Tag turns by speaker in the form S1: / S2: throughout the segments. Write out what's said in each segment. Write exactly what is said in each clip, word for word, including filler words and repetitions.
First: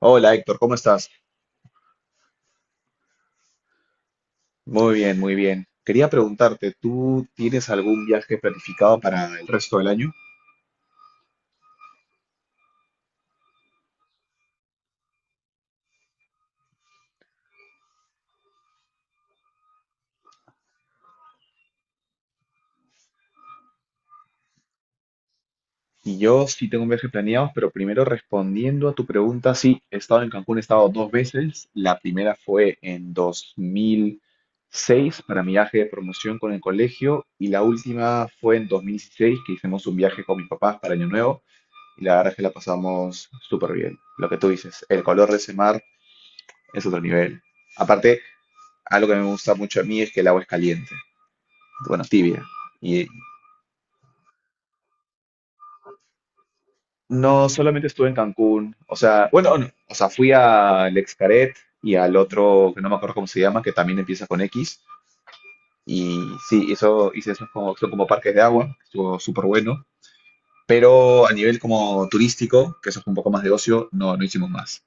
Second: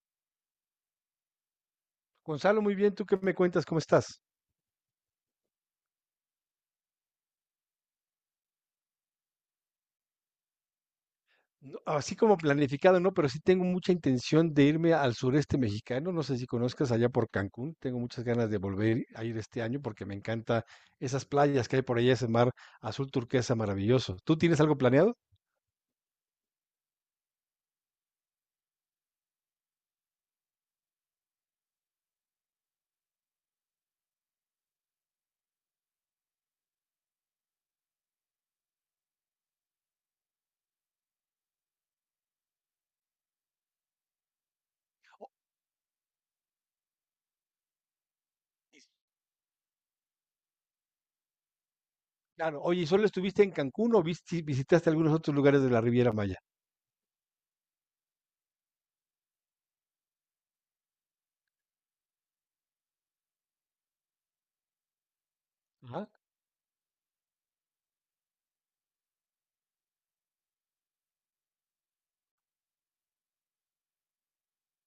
S1: Hola Héctor, ¿cómo estás?
S2: Gonzalo, muy bien, ¿tú qué me cuentas? ¿Cómo estás?
S1: Muy bien, muy bien. Quería preguntarte, ¿tú tienes algún viaje planificado para el resto del año?
S2: No, así como planificado, no, pero sí tengo mucha intención de irme al sureste mexicano. No sé si conozcas allá por Cancún. Tengo muchas ganas de volver a ir este año porque me encanta esas playas que hay por allá, ese mar azul turquesa maravilloso. ¿Tú tienes algo planeado?
S1: Y yo sí tengo un viaje planeado, pero primero respondiendo a tu pregunta, sí, he estado en Cancún, he estado dos veces. La primera fue en dos mil seis para mi viaje de promoción con el colegio y la última fue en dos mil dieciséis que hicimos un viaje con mis papás para Año Nuevo y la verdad es que la pasamos súper bien. Lo que tú dices, el color de ese mar es otro nivel. Aparte, algo que me gusta mucho a mí es que el agua es caliente, bueno, tibia.
S2: Claro, oye, ¿y solo
S1: Y
S2: estuviste en Cancún o visi- visitaste algunos otros lugares de la Riviera Maya?
S1: no solamente estuve en Cancún, o sea, bueno, no, o sea, fui al Xcaret y al otro, que no me acuerdo cómo se llama, que también empieza con X.
S2: Ajá.
S1: Y sí, eso hice esos como, son como parques de agua, estuvo súper bueno. Pero a nivel como turístico, que eso es un poco más de ocio, no, no hicimos más.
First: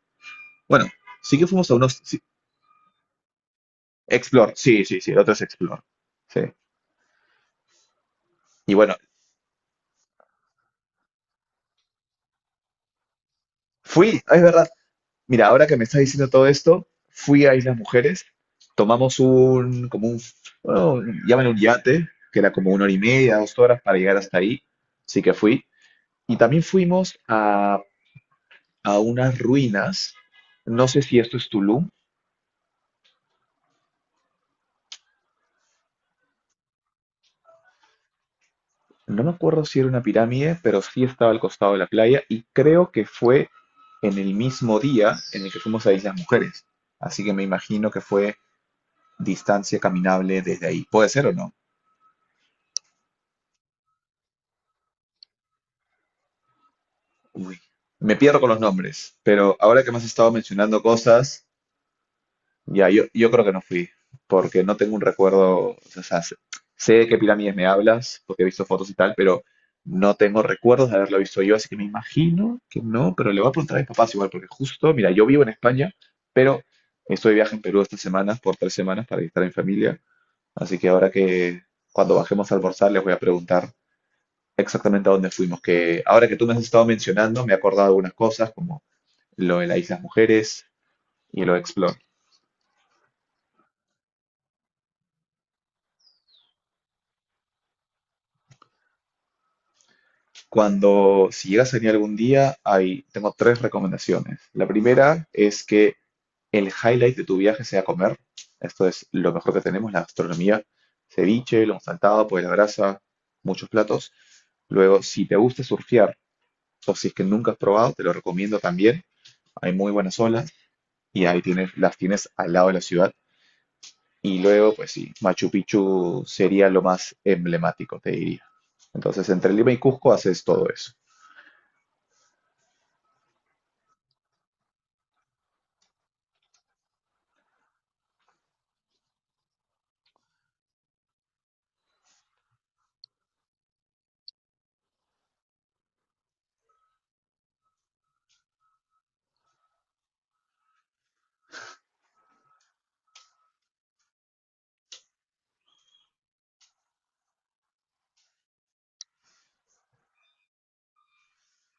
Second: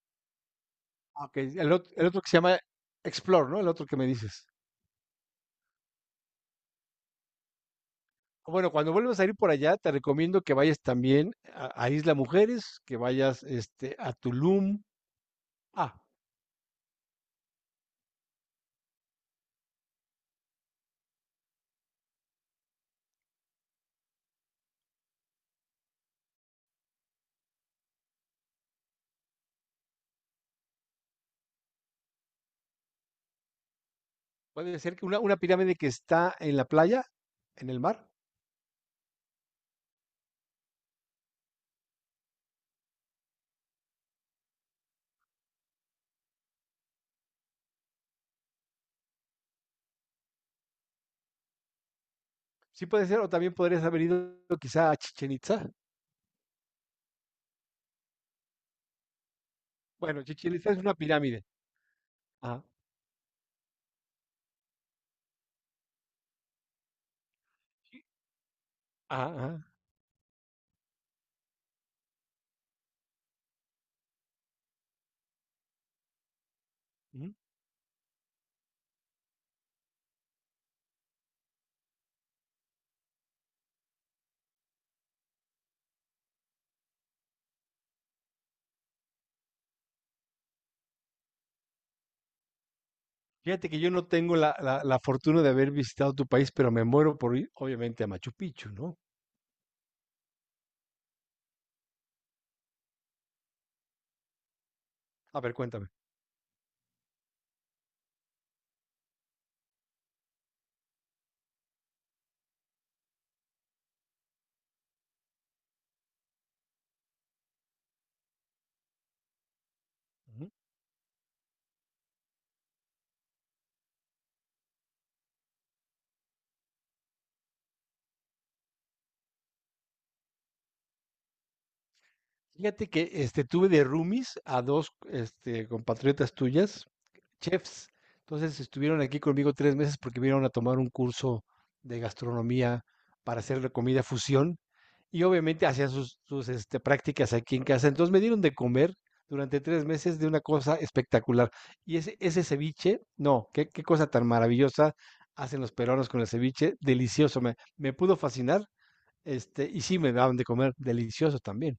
S1: Bueno,
S2: Ah, Ok,
S1: sí que fuimos
S2: el,
S1: a
S2: ot-
S1: unos...
S2: el otro
S1: sí,
S2: que se llama Explore, ¿no? El otro que me dices.
S1: Explore, sí, sí, sí, el otro es Explore. Sí.
S2: Bueno,
S1: Y
S2: cuando
S1: bueno,
S2: vuelvas a ir por allá, te recomiendo que vayas también a, a Isla Mujeres, que vayas este, a
S1: fui, ah, es verdad.
S2: Tulum.
S1: Mira, ahora que me
S2: Ah,
S1: estás diciendo todo esto, fui a Islas Mujeres, tomamos un, como un, bueno, llaman un yate, que era como una hora y media, dos horas para llegar hasta ahí, sí que fui. Y también fuimos a, a unas ruinas, no sé si esto es Tulum,
S2: puede ser que una, una pirámide que está en la playa, en el mar.
S1: no me acuerdo si era una pirámide, pero sí estaba al costado de la playa y creo que fue en el mismo día en el que fuimos a Islas Mujeres. Así que me imagino que fue distancia caminable desde ahí. ¿Puede ser o no?
S2: Sí puede ser, o también podrías haber ido quizá a Chichen Itza.
S1: Uy, me pierdo con los nombres, pero ahora que me has
S2: Bueno,
S1: estado
S2: Chichen Itza es
S1: mencionando
S2: una pirámide.
S1: cosas,
S2: Ajá.
S1: ya, yo, yo creo que no fui, porque no tengo un recuerdo, o sea, sé sé de qué pirámides me
S2: Sí.
S1: hablas, porque he visto fotos y tal,
S2: Ajá,
S1: pero
S2: ajá,
S1: no tengo recuerdos de haberlo visto yo, así que me imagino que no, pero le voy a preguntar a mis papás igual, porque justo, mira, yo vivo en España, pero estoy
S2: ujú.
S1: de viaje en Perú estas semanas, por tres semanas, para visitar a mi familia, así que ahora que cuando bajemos a almorzar les voy a preguntar exactamente a dónde fuimos, que ahora que tú me has estado mencionando, me he acordado de algunas cosas, como lo de la Isla Mujeres y lo de Explore.
S2: Fíjate que yo no tengo la, la la fortuna de haber visitado tu país, pero me muero por ir, obviamente, a Machu Picchu, ¿no?
S1: Cuando, si llegas a venir algún día, hay, tengo tres recomendaciones. La primera
S2: A ver,
S1: es
S2: cuéntame.
S1: que el highlight de tu viaje sea comer. Esto es lo mejor que tenemos, la gastronomía. Ceviche, lo saltado, pues la grasa, muchos platos. Luego, si te gusta surfear o si es que nunca has probado, te lo recomiendo también. Hay muy buenas
S2: Ujú.
S1: olas y ahí tienes, las tienes al lado de la ciudad. Y luego, pues sí, Machu Picchu sería lo más emblemático, te diría. Entonces, entre Lima y Cusco haces todo eso.
S2: Fíjate que, este, tuve de roomies a dos, este, compatriotas tuyas chefs. Entonces estuvieron aquí conmigo tres meses porque vinieron a tomar un curso de gastronomía para hacer la comida fusión y obviamente hacían sus, sus, este, prácticas aquí en casa. Entonces me dieron de comer durante tres meses de una cosa espectacular. Y ese, ese ceviche, no, qué, qué cosa tan maravillosa hacen los peruanos con el ceviche, delicioso, me, me pudo fascinar, este, y sí me daban de comer, delicioso también.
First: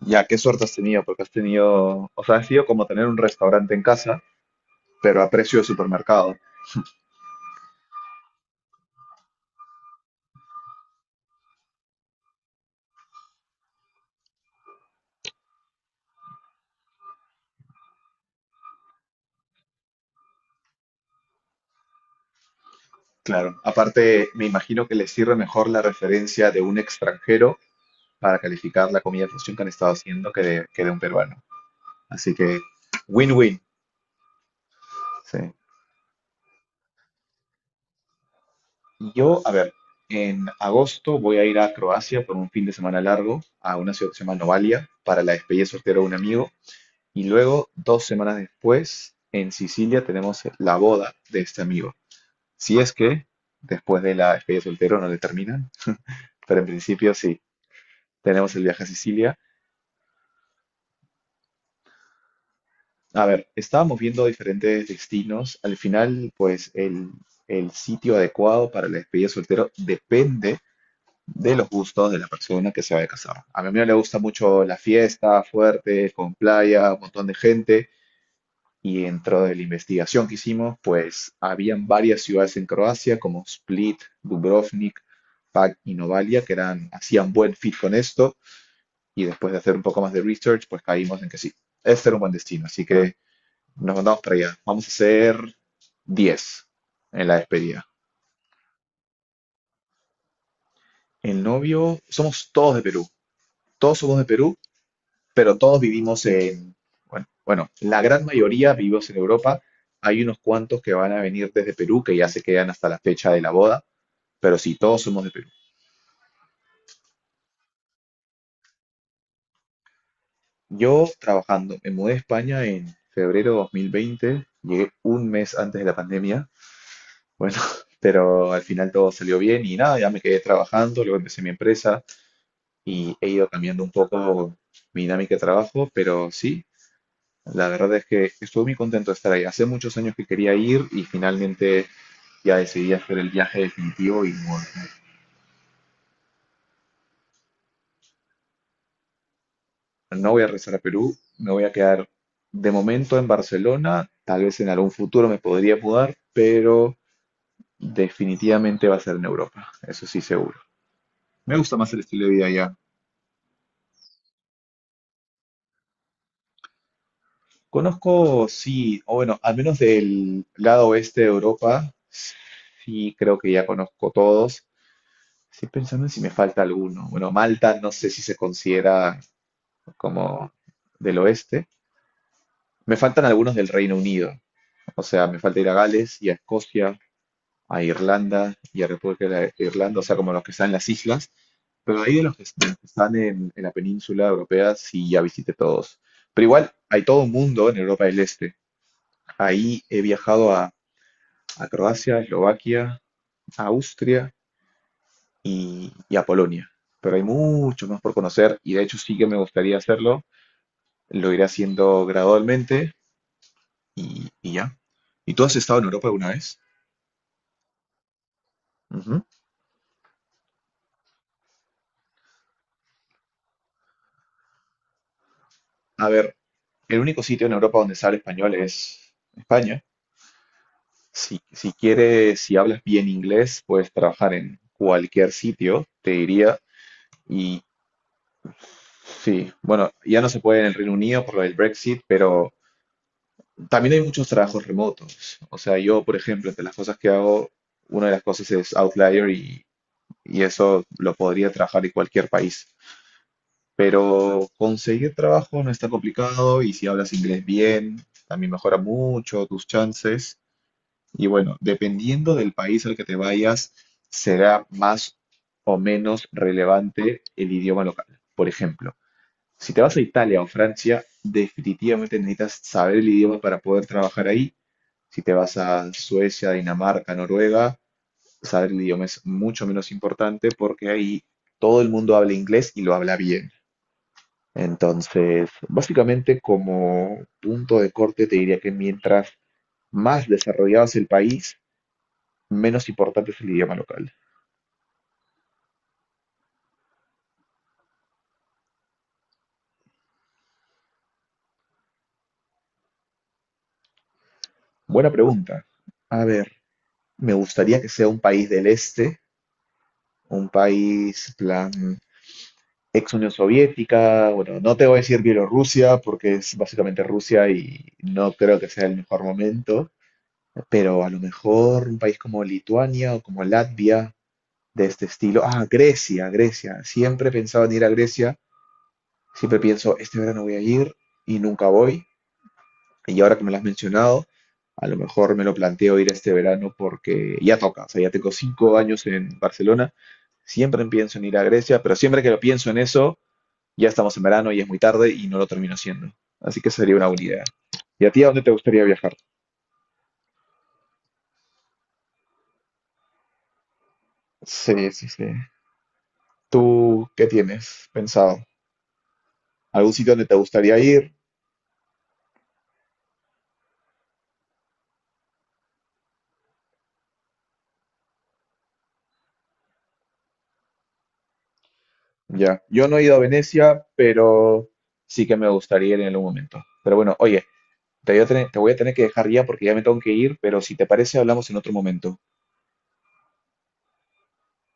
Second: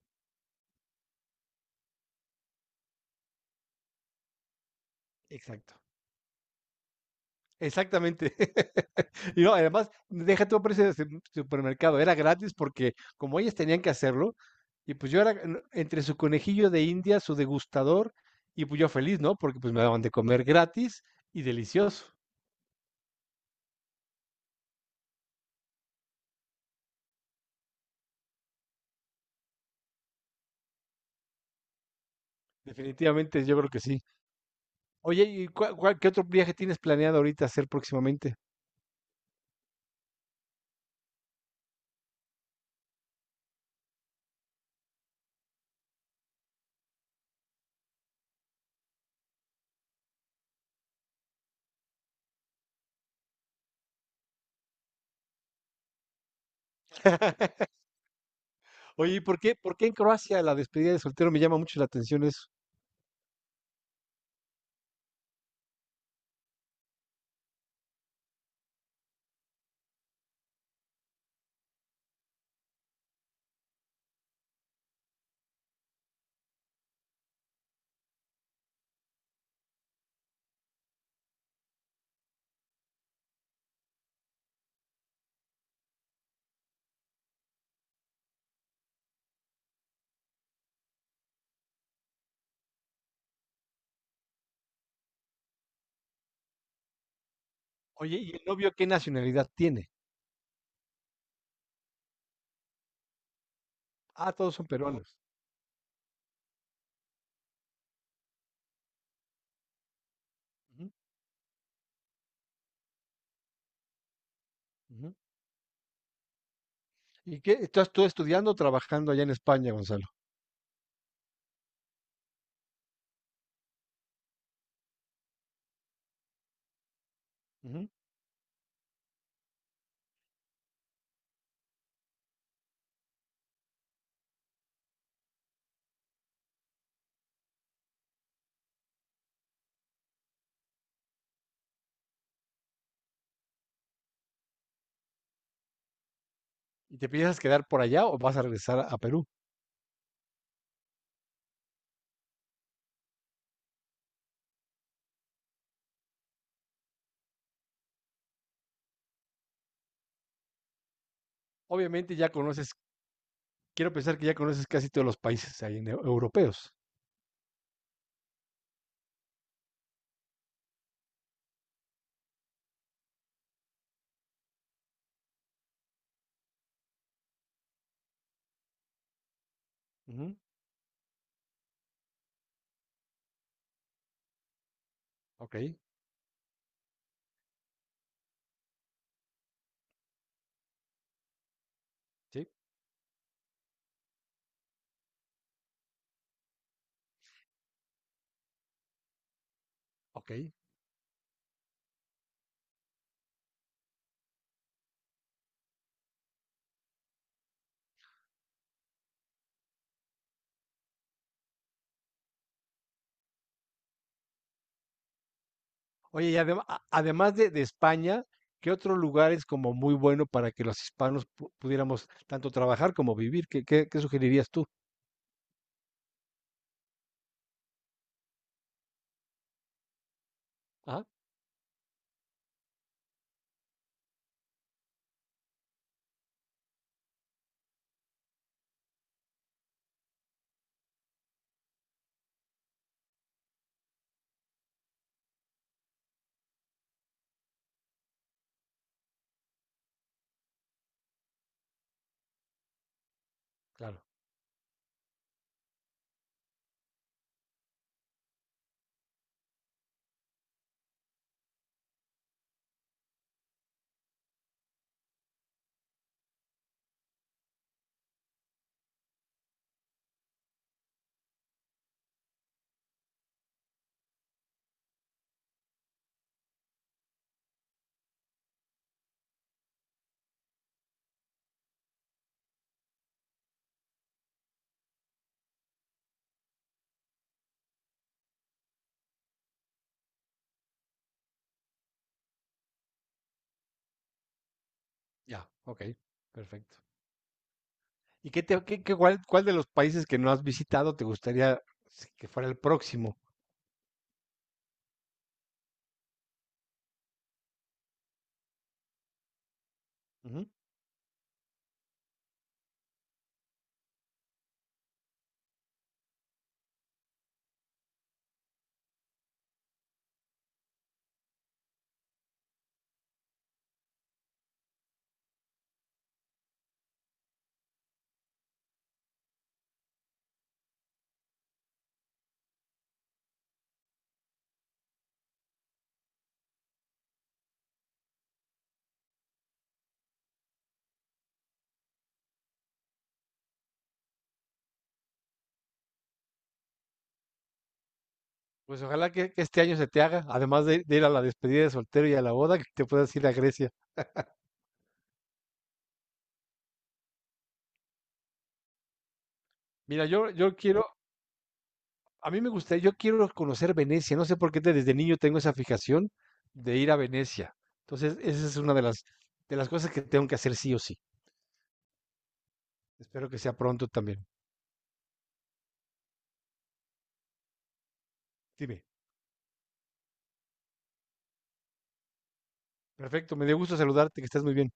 S1: Ya, qué suerte has tenido, porque has tenido, o sea, ha sido como tener un restaurante en casa, pero a precio de
S2: Exacto.
S1: supermercado.
S2: Exactamente. Y no, además, deja tu precio de supermercado, era gratis porque como ellas tenían que hacerlo, y pues yo era en- entre su conejillo de India, su degustador, y pues yo feliz, ¿no? Porque pues me daban de comer gratis y delicioso.
S1: Claro, aparte me imagino que les sirve mejor la referencia de un extranjero para calificar la comida fusión que han estado haciendo que de, que de un peruano. Así que,
S2: Definitivamente yo
S1: win-win.
S2: creo que sí. Oye, ¿y
S1: Sí.
S2: cuál- cuál- qué otro viaje tienes planeado ahorita hacer próximamente?
S1: Yo, a ver, en agosto voy a ir a Croacia por un fin de semana largo, a una ciudad que se llama Novalia, para la despedida soltera de un amigo. Y luego, dos semanas después, en Sicilia tenemos la boda de este amigo. Si es que después de la despedida de soltero no le terminan, pero en principio sí, tenemos el viaje a
S2: Oye, ¿y
S1: Sicilia.
S2: por qué, por qué en Croacia la despedida de soltero me llama mucho la atención eso?
S1: A ver, estábamos viendo diferentes destinos. Al final, pues el, el sitio adecuado para la despedida de soltero depende de los gustos de la persona que se vaya a casar. A mi amigo le gusta mucho la fiesta fuerte, con playa, un montón de gente. Y dentro de la investigación que hicimos, pues habían varias ciudades en Croacia como Split, Dubrovnik, Pag y Novalia que eran, hacían buen fit con esto. Y después de hacer un poco más de research, pues caímos en que sí, este era un buen destino. Así que nos mandamos para allá. Vamos a hacer diez en la despedida.
S2: Oye, ¿y el novio qué nacionalidad tiene?
S1: El novio, somos todos de Perú. Todos somos de
S2: Ah, todos
S1: Perú
S2: son peruanos.
S1: pero todos vivimos en, bueno, bueno, la gran mayoría vivimos en Europa. Hay unos cuantos
S2: Ujú,
S1: que van a venir desde Perú, que ya se quedan hasta la fecha de la boda, pero sí, todos
S2: ujú.
S1: somos de Perú.
S2: ¿Y qué? ¿Estás tú estudiando o trabajando allá en España, Gonzalo?
S1: Yo trabajando, me mudé a España en febrero dos mil veinte, llegué un mes antes de la pandemia, bueno,
S2: Ujú.
S1: pero al final todo salió bien y nada, ya me quedé trabajando, luego empecé mi empresa y he ido cambiando un poco mi dinámica de trabajo, pero sí, la verdad es que estuve muy contento de estar ahí. Hace muchos años que quería ir y finalmente ya decidí hacer el viaje definitivo y no,
S2: ¿Y te piensas quedar por allá o vas a regresar a Perú?
S1: no voy a regresar a Perú, me voy a quedar de momento en Barcelona, tal vez en algún futuro me podría mudar, pero definitivamente va a ser en Europa, eso sí seguro. Me gusta más el
S2: Obviamente
S1: estilo
S2: ya
S1: de vida
S2: conoces,
S1: allá.
S2: quiero pensar que ya conoces casi todos los países ahí en eu- europeos.
S1: Conozco, sí, o bueno, al menos del lado oeste de Europa, sí creo que ya conozco todos. Estoy pensando en si me falta alguno. Bueno, Malta no sé si se considera
S2: Ujú,
S1: como del oeste. Me faltan algunos del Reino Unido. O sea, me
S2: Ok,
S1: falta ir a Gales y a Escocia, a Irlanda y a República de Irlanda, o sea, como los que están en las islas. Pero ahí de los que
S2: sí,
S1: están están en, en la península europea, sí ya visité todos. Pero igual hay todo un mundo en Europa del Este. Ahí he
S2: ok.
S1: viajado a, a Croacia, Eslovaquia, a Austria y, y a Polonia. Pero hay mucho más por conocer y de hecho sí que me gustaría hacerlo. Lo iré haciendo gradualmente y, y ya. ¿Y tú has estado en Europa alguna
S2: Oye, y
S1: vez?
S2: adem- a- además de, de España, ¿qué otro
S1: Ujú.
S2: lugar es como muy bueno para que los hispanos pu- pudiéramos tanto trabajar como vivir? ¿Qué, qué- qué sugerirías tú?
S1: A ver, el único sitio en Europa donde se habla español es España.
S2: Ah,
S1: Si, si quieres, si hablas bien inglés, puedes trabajar en cualquier sitio, te diría. Y sí, bueno, ya no se puede en el Reino Unido por lo del Brexit, pero también hay muchos trabajos remotos. O sea, yo, por ejemplo, entre las cosas que hago, una de las cosas es Outlier y, y eso lo podría trabajar en cualquier país.
S2: claro,
S1: Pero conseguir trabajo no está complicado y si hablas inglés bien, también mejora mucho tus chances. Y bueno, dependiendo del país al que te vayas, será más o menos relevante el idioma local. Por ejemplo, si te vas a Italia o Francia, definitivamente necesitas saber el idioma para poder trabajar ahí. Si te vas a Suecia, Dinamarca, Noruega, saber el idioma es mucho menos importante porque ahí todo el mundo habla inglés y lo habla bien. Entonces, básicamente como punto de corte te diría que mientras más desarrollado es el país, menos importante es el idioma local.
S2: ya, ok, perfecto. ¿Y qué te, qué- qué- cuál, cuál de los países que no has visitado te gustaría si- que fuera el próximo?
S1: Buena pregunta. A ver, me gustaría que sea un país del este,
S2: Ujú.
S1: un país plan ex Unión Soviética, bueno, no te voy a decir Bielorrusia porque es básicamente Rusia y no creo que sea el mejor momento, pero a lo mejor un país como Lituania o como Latvia de este estilo. Ah, Grecia, Grecia. Siempre he pensado en ir a Grecia, siempre pienso, este verano voy a ir y nunca voy. Y ahora que me lo has mencionado, a lo mejor me lo planteo ir este verano porque ya toca. O sea, ya tengo cinco años en Barcelona. Siempre pienso en ir a Grecia, pero siempre que lo pienso en eso, ya estamos en verano y es muy tarde y no lo termino haciendo. Así que sería una buena idea. ¿Y a ti a dónde te
S2: Pues
S1: gustaría
S2: ojalá
S1: viajar?
S2: que, que este año se te haga, además de, de ir a la despedida de soltero y a la boda, que te puedas ir a Grecia.
S1: Sí, sí, sí. ¿Tú qué tienes pensado? ¿Algún
S2: Mira,
S1: sitio donde
S2: yo,
S1: te
S2: yo
S1: gustaría
S2: quiero,
S1: ir?
S2: a mí me gustaría, yo quiero conocer Venecia, no sé por qué te- desde niño tengo esa fijación de ir a Venecia. Entonces, esa es una de las, de las cosas que tengo que hacer sí o sí.
S1: Ya. Yo no he ido a
S2: Espero que sea pronto
S1: Venecia,
S2: también.
S1: pero sí que me gustaría ir en algún momento. Pero bueno, oye, Te voy a tener, te voy a
S2: Dime.
S1: tener que dejar ya porque ya me tengo que ir, pero si te parece, hablamos en otro momento.
S2: Perfecto, me dio gusto saludarte, que estés muy bien.